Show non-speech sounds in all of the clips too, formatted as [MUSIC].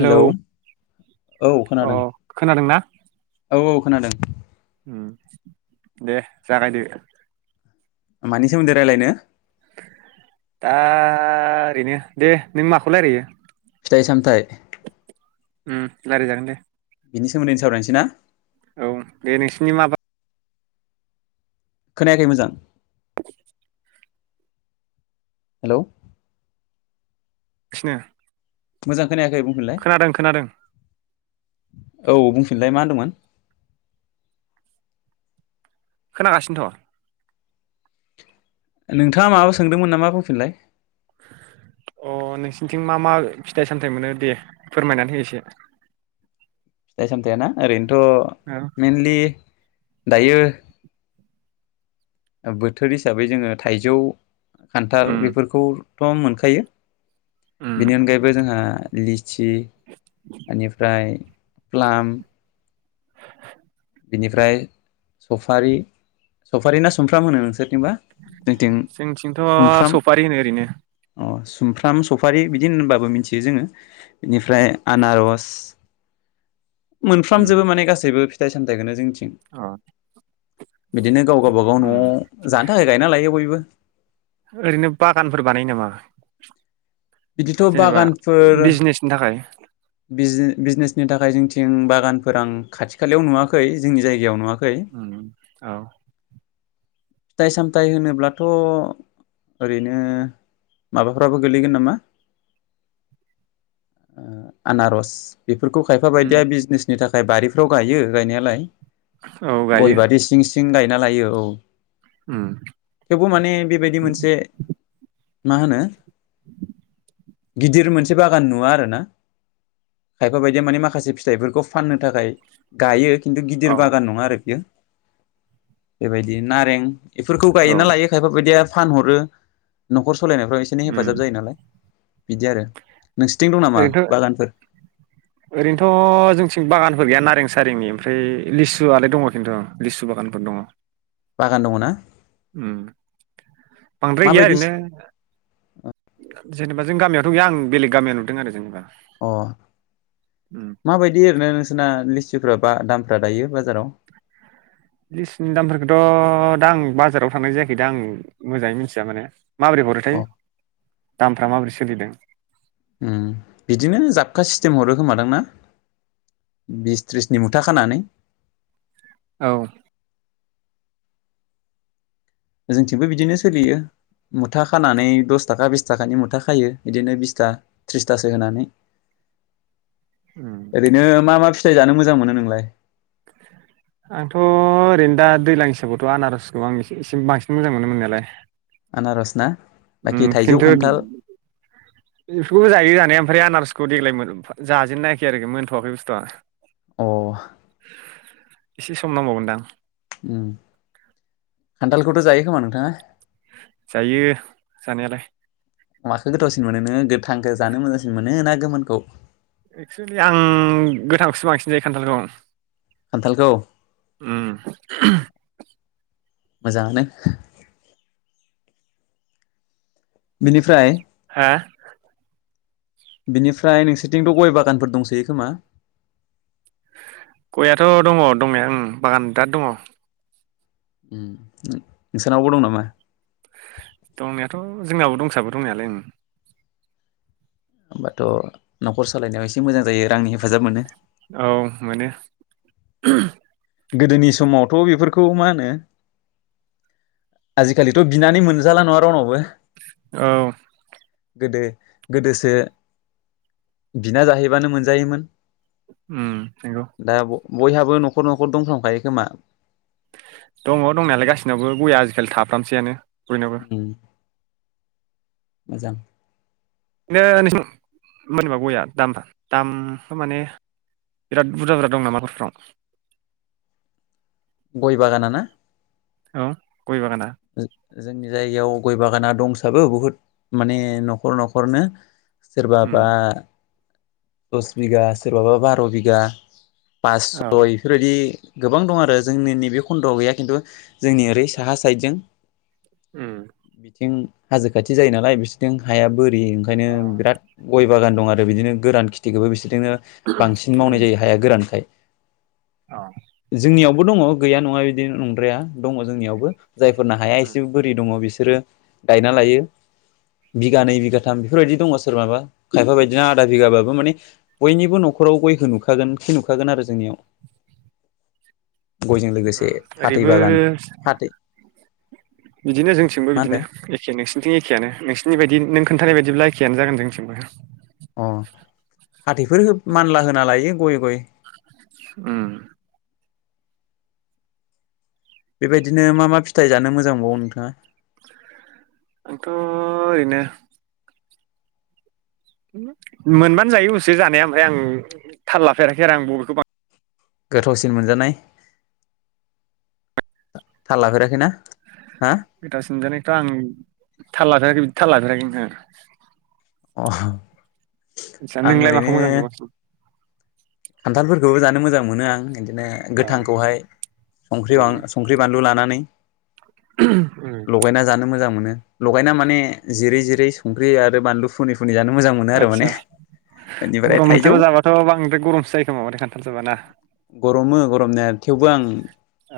Hello औ अ खोनादों खोनादोंना औ औ खोनादों उम दे जागायदो मानि सोमोन्दै राय्लायनो? दा ओरैनो दे नों माखौलायरायो? फिथाइ सामथाइ उम लायराय जागोन दे बिनि सोमोन्दैनो सावरायनोसै ना? औ दे नोंसिनि माबा खोनायाखै मोजां [INAUDIBLE] हेलौ खिनो मोजां खोनायाखै बुंफिनलाय औ बुंफिनलाय मा होनदोंमोन? खोनागासिनोथ' नोंथाङा माबा सोंदोंमोन नामा बुंफिनलाय अ नोंसिनिथिं मा मा फिथाइ सामथायाइ मोनो दे फोरमायनानै हो एसे फिथाइ सामथायाना ओरैनो थ' औ मेनलि दायो बोथोर हिसाबै जोङो थाइजौ खान्थाल उम बेफोरखौ थ' मोनखायो उम बेनि अनगायैबो जोंहा लिचि एनिफ्राय प्लाम बिनिफ्राय सफारि सफारि ना सुमफ्राम होनो नोंसोर जोंथिंथ' सफारि होनो ओरैनो अ सुमफ्राम सफारि बिदि होनबाबो मिथियो जोङो बेनिफ्राय आनारस उम मोनफ्रामजोबो माने गासैबो फि थाइ सामथायखोनो जों थिं अ बिदिनो गाव गाबागाव उम न'आव जानो थाखाय गायना लायो बयबो ओरैनो बागानफोर बानायो नामा बिदिथ' जेनेबा बिजनेसनि थाखाय बिजे बिजनेसनि थाखाय जोंथिं बागानफोर आं खाथि खालायाव नुवाखै जोंनि जायगायाव नुवा उम औ फिथाइ सामथाइ होनोब्लाथ' ओरैनो माबाफ्राबो गोलैगोन नामा आनारस बेफोरखौ खायफा उम बायदिया बिजनेसनि था खाय बारिफ्राव गायो गायनायालाय औ गायो गय बारि सिं सिं गाय ना लायो औ उम थेवबो माने बेबायदि मोनसे मा होनो [INAUDIBLE] गिदिर मोनसे बागान नुवा आरो ना खायफा बायदिया माने माखासे फिथाइफोरखौ फाननो थाखाय गायो खिन्थु अ गिदिर बागान नङा आरो बेयो बेबायदि नारें बेफोरखौ औ गायोना लायो खायफा बायदिया फानहरो न'खर सलायनायफ्राव एसेनो उम हेफाजाब जायो नालाय बिदि आरो नोंसोरथिं दं नामा ओरैनोथ' बागानफोर सारिनि ओमफ्राय लिसुआलाय दङ खिन्थु लिसु बागानफोर दङ बागान दङ ना उम बांद्राय गैया माबायदि ओरैनो जेनेबा जों गामियावथ' गैया आं बेले गामियाव नुदों आरो जेनेबा अ उम माबायदि ओरैनो नोंसोरना लि [UNINTELLIGIBLE] बा दामफ्रा दायो बाजाराव लिसुनि दामफोरखौथ' दा आं बाजाराव थांनाय जायाखै दा आं मोजाङै मिथिया माने माबोरै हरोथाय अ दामफ्रा माबोरै सोलिदों? उम बिदिनो जाबखा सिस्टेम हरो खोमादांना बिस त्रिसनि मुथा खानानै। औ जोंथिंबो बिदिनो सोलियो मुथा खानानै दस थाखा बिस थाखानि मुथा खायो बिदिनो बिसथा थ्रिसथासो होनानै उम ओरैनो मा मा फिथाय जानो मोजां मोनो नोंलाय आंथ' ओरैनो दा दैज्लां हिसाबावथ' आनारसखौ आं ए एसे बांसिन मोजां मोनो मोननायालाय। आनारसना उम खिन्थु बेफोरखौबो जायो जानाया। ओमफ्राय आनारसखौ देग्लाय जाजेननोनायाखै आरोखि मोनथ'वाखै बुस्थुआ। अ एसे सम नांबावगोनदां खान्थालखौथ' जायो खोमा नोंथाङा? जायो जानायालाय माखौ गोथावसिन मोनो ना गोथांखौ जानो मोजांसिन मोनो ना? गोमोनखौ एक्सेुलि आं गोथांखौसो बांसिन जायो खान्थालखौ। खान्थालखौ उम मोजाङानो बिनिफ्राय हा बिनिफ्राय नोंसोरथिंथ' गय बागानफोर दंसैयो खोमा? गयाथ' दङ दंनाय उम बागान बिराद दङ। नोंसोरनावबो दं नामा? दंनायाथ' जोंनावो दंसाबो दंनायालाय ओ होमबाथ' न'खर सालायनायाव एसे मोजां जायो रांनि हेफाजाब मोनो औ मोनो [INAUDIBLE] गोदोनि समावथ' बेफोरखौ मा होनो आजिखालिथ' बिनानै मोनजाला नङा रावनावबो औ गोदो गोदोसो बिना जाहैबानो मोनजायोमोन। उम हागौ दा बयहाबो न'खर न'खर [UNINTELLIGIBLE] दंथांखायो खोमा दङ दंनायालाय गासिनावबो गया आजिखालि थाफ्रामसैआनो बयनाबो उम मोजां ओ नोंस [INAUDIBLE] मोनबा गया दामा दामखौ माने बिराद बुरजा बुरजा दं नामाफ्राव गय बागाना ना औ गय बागाना जोंनि जायगायाव गय बागाना दंसाबो बुहुद माने नखर नखरनो उम सोरबाबा दस बिगा सोरबाबा बार बिगा पास औ सम बेफोर बायदि गोबां दं आरो जोंनि नैबे खन्दयाव गैया खिन्थु जोंनि ओरै साहा साइदजों उम बिथिं हाजो खाथि जायो नालाय बिसिथिं हाया बोरि ओंखायनो अ बिराद गय बागान दं आरो बिदिनो गोरान खिथिखौबो बिसोर बिदिनो बांसिन उम मावनाय जायो हाया गोरानखाय अ बो दङ गैया नङा इदि नंद्राया दङ जोंनावबो जाय फोरनो हाया उम एसे बोरै दङ बिसोर बिसोरो गायना लायो। बिगानैै बिगाथाम बेफोरबायदि दङ सोरनाबा खायफा बायदिना आधा बिगाबाबो माने बयनिबो नखराव गयखौ नुखागोन खि नुखागोन आरो जोंनियाव गयजों लोगोसे उम फाथै बागान ओरैबो फाथै बिदिनो जोंथिंबो मा होनदों बिदिनो एखे नोंसिनिथिं एखेयानो नोंसिनि बायदि नों खोन थानाय बायदिब्ला एखेयानो जागोन जोंनिथिंबो। अ फाथैफोर मानला होना लायो गय गय। उम बेबायदिनो मा मा फिथाइ जानो मोजां मोनबावो नोंथाङा? आथ ओरैनो मोनबानो जायो उबसे जानाया ओमफ्राय आं थाल लाफेराखै आरो आं बबेखौ बां गोथावसिन मोनजानाय थाल लाफेराखैना? हा गोथावसिन मोनजानायखौथ आं थाल लाफेराखै बिदि थाल लाफेराखै नोंथां। अ आदसा आं नोंलाय माखौ मोजां मोनो बांसिन? खानथालफोरखौबो जानो मोजां मोनो आं। बिदिनो औ गोथांखौहाय संख्रि उम संख्रि बानलु लानानै उम लगायना जानो मोजां मोनो। लगायना माने जिरै जिरै संख्रि आरो बानलु फुनै फुनै जानो मोजां मोनो आरो माने आदसा बेनिफ्राय गरम थाइजौ बोथोराव जाबाथ बांद्राय गरमसो जायो। बे समावबाथाय खानथाल जाबा ना। गरमो गरमनाया थेवबो आं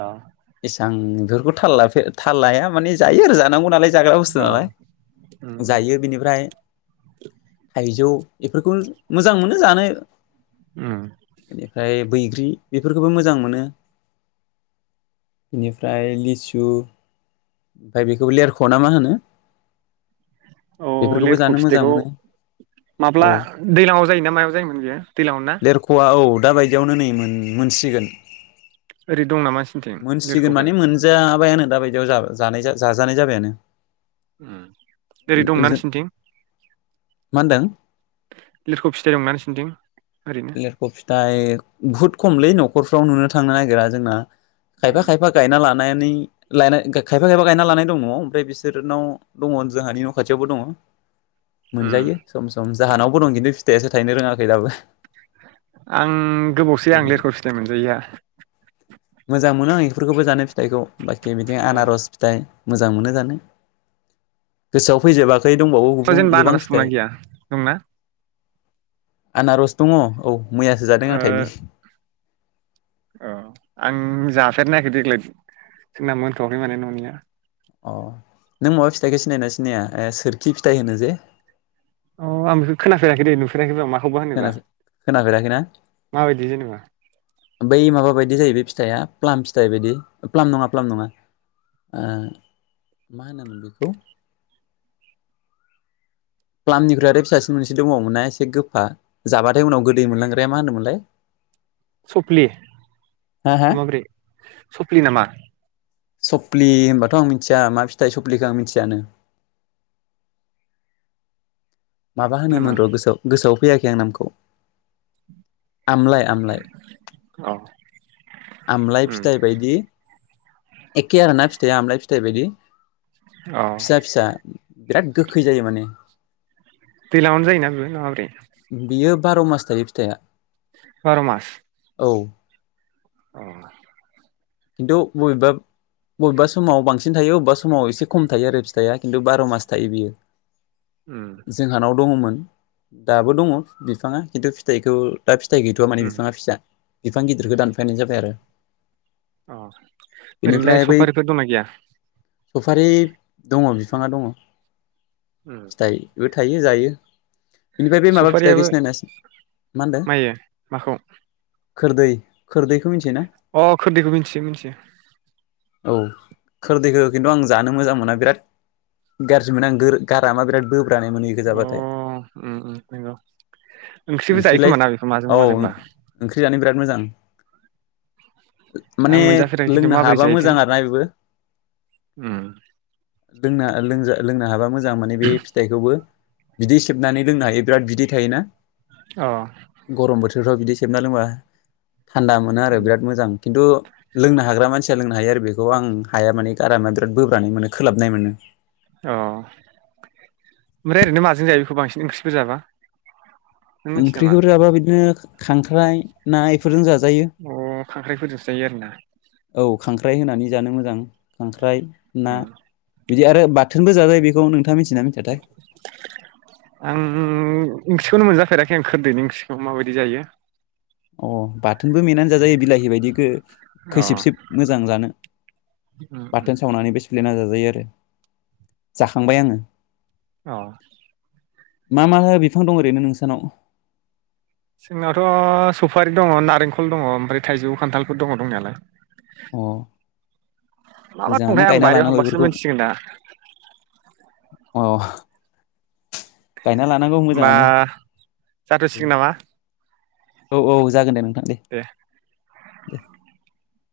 औ एसां बेफोरखौ थाल लाफे थाल लाया माने जायो आरो जानांगौ नालाय जाग्रा बुस्थु औ नालाय उम उम जायो बेनिफ्राय थाइजौ बेफोरखौ मोजां मोनो जानो उम बेनिफ्राय बैग्रि बेफोरखौबो मोजां मोनो बेनिफ्राय लिसु ओमफ्राय बेखौबो लेरख' ना मा होनो? अ बेफोरखौबो लिरखु जानो मोजां फिथाइखौ मोनो माब्ला औ दैलाङाव जायोना मायाव जायोमोन बियो दैलाङाव ना? दा बायदियावनो नै मोन उ मोनसिगोन ओरै दं नामा नोंसिनिथिं मोनसिगोन लिरख'फोर माने मोनजाबायानो दा बायदियाव जा जानाय जाजानाय जाबायानो उ ओरै दंना नोंसिनिथिं मा होनदों लिरखौ फिथाइ दंना नोंसिनिथिं ओरैनो लेरख' फिथाइ बुहुत खमलै न'खरफ्राव नुनो थांनो नागिरा जोंना खायफा खायफा गायना ला नानै लानानै लाय खायफा खायफा गायना लानाय दङ ओमफ्राय बिसोरनाव दङ जोंहानि न' खाथियावबो दङ। उम मोनजायो सम सम जाहोनावबो दं खिन्थु फिथाइआसो थायनो रोङाखै दाबो। आं गोबावसै आं लिंखर फिथाय मोनजायैया। मोजां मोनो आं बेफोरखौबो जानो फि फिथाइखौ बाखि बिदिं आनारस अ फिथाइ मोजां मोनो जानो गोसोआव फैजोबाै फिथाइ दंबावो गुबुन जेनेबा गोबां आनारस दंना फिथाइ गैया दंना आनारस् दङ औ मैयासो जादों ओ आं थाइनै। अ आं जाफेरनायाखै देग्लाय जोंना मोनथ'वाखै माने न'निया। अ नों माबा फिथाइखौ सिनायना सिनाया ओ सोरखि फिथाइ होनो जे अ आं बेखौ खोनाेराखै नुफेराखैबो मा [UNINTELLIGIBLE] खोनाफेराखैना माबायदि जेनेबा बै माबा बायदि जाहैबाय फिथया प्लाम फिथाइ बायदि प्लाम नङा प्लाम नङा मा होनोमोन बेखौ? प्लालामनिख्रुइ फिसासो मोनसे दङावमोन ना एसे गोफा जाबाथाय उनाव गोदै मोनलांग्राया मा होनोमोनलाय? सफ्लि हा हा माब्रै सफ्लि नामा सफ्लि होनबाथ' आं मिथिया मा फिथाइ सफ्लिखौ आं मिथियानो। माबा बे नामा होनोमोन र' गोसोआव गोसोआव फैयाखै आं नामखौ आमलाय आमलाय अ आमलाय उम फिथाइ बायदि एखे आरोना फिथाइया आमलाय फिथाइ बायदि अ फिसा फिसा बिराद गोखै जायो माने दैलाङावनो जायोना बेबो माबोरै बियो बार' मास थायो फिथाइआ बार' मास औ औ खिन्थु बबेबा बबेबा समाव बांसिन थायो बबेबा समाव एसे खम थायो आरो फिथाइया खिन्थु बार' मास थायो बियो उम जोंहानाव दङमोन दाबो दङ बिफाङा खिन्थु फिथाइखौ दा फिथाइ गैथ'आ माने उम बिफाङा फिसा बिफां गिदिरखौ दानफानाय जाबाय आरो अ ओरैनोलाय बेनिफ्राय बै सफारिफोर दंना गैया सफारि दङ बिफाङा दङ उम बेबो थायो जायो बिनिफ्राय बे माबा फिथाइखौ सफारियाबो सिनायोना मा होनदो मायो माखौ खोरदै खोरदै अ खोरदैखौ मिथियो मिथियो औ खोरदैखौ खिन्थु आं जानो मोजां मोना बिराद गाज्रि मोनो आं गारामा बिराद बो ब्रानाय मोनो इखौ अ गोजाबाथाय उम उम नंगौ ओंख्रिबो जायो ओंख्रिलाय खोमा ना बेखौ औ माजोंबा माजोंबा ओंख्रि जानो बिराद मोजां आं माने मोनजाफेराखै खिन्थु लोंनो माबोरै हाबा जायोथाय मोजां आरो ना बेबो उम लोंनो लोंनो लोंनो हाबा मोजां माने बे बेखौबो बिदै सेबनानै लोंनो हायो बिराद बिदै थायोना अ गरम बोथोरफोराव बिदि सेबना लोंबा थान्दा मोनो आरो उम बिराद मोजां खिन्थु लोंनो हाग्रा मानसिया लोंनो हायो बेखौ आं हाया माने गारामा बिराद बोब्रानो मोने खोलाबनाय मोनो अ ओमफ्राय ओरैनो माजों जायो बेखौ बांसिन ओंख्रिफोर जाबा नों मिथियो नामा ओंख्रिखौ जाबा बिदिनो खांख्राइ ना इफोरजों जाजायो अ खांख्राइफोरजों जायो आरोना औ खांख्राइ होनानै जानो मोजां खां ख्रांय ना उम बिदि आरो बा थोनबो जाजायो बेखौ नों आं [UNINTELLIGIBLE] खुनु मोनजाफेराखै आं खोरदैनि ओंख्रिखौ माबायदि जायो। अ बाथ बाथोनबो मेनानै जाजायो बिलाहि बायदि अ खैसिब सिब मोजां जानो उम उम बाथोन सावनानै बेसे देना जाजायो आरो जाखांबाय आङो। अ मा मा बिफां दं ओरैनो नोंसानाव? जोंनावथ सफारि दङ नारेंखल दङ ओमफ्राय थाइजौ खान्थालफोर दङ दंनायालाय। अ मा मा मोजाङानो दंथाय आं गायना बारियाव लानांगौ हाबासो बेफोरखौ मिथिसिगोन दा। अ गायना लानांगौ होमबा मोजाङानो दे जाथ'सिगोन नामा औ औ जागोन दे नोंथां दे। द [INAUDIBLE]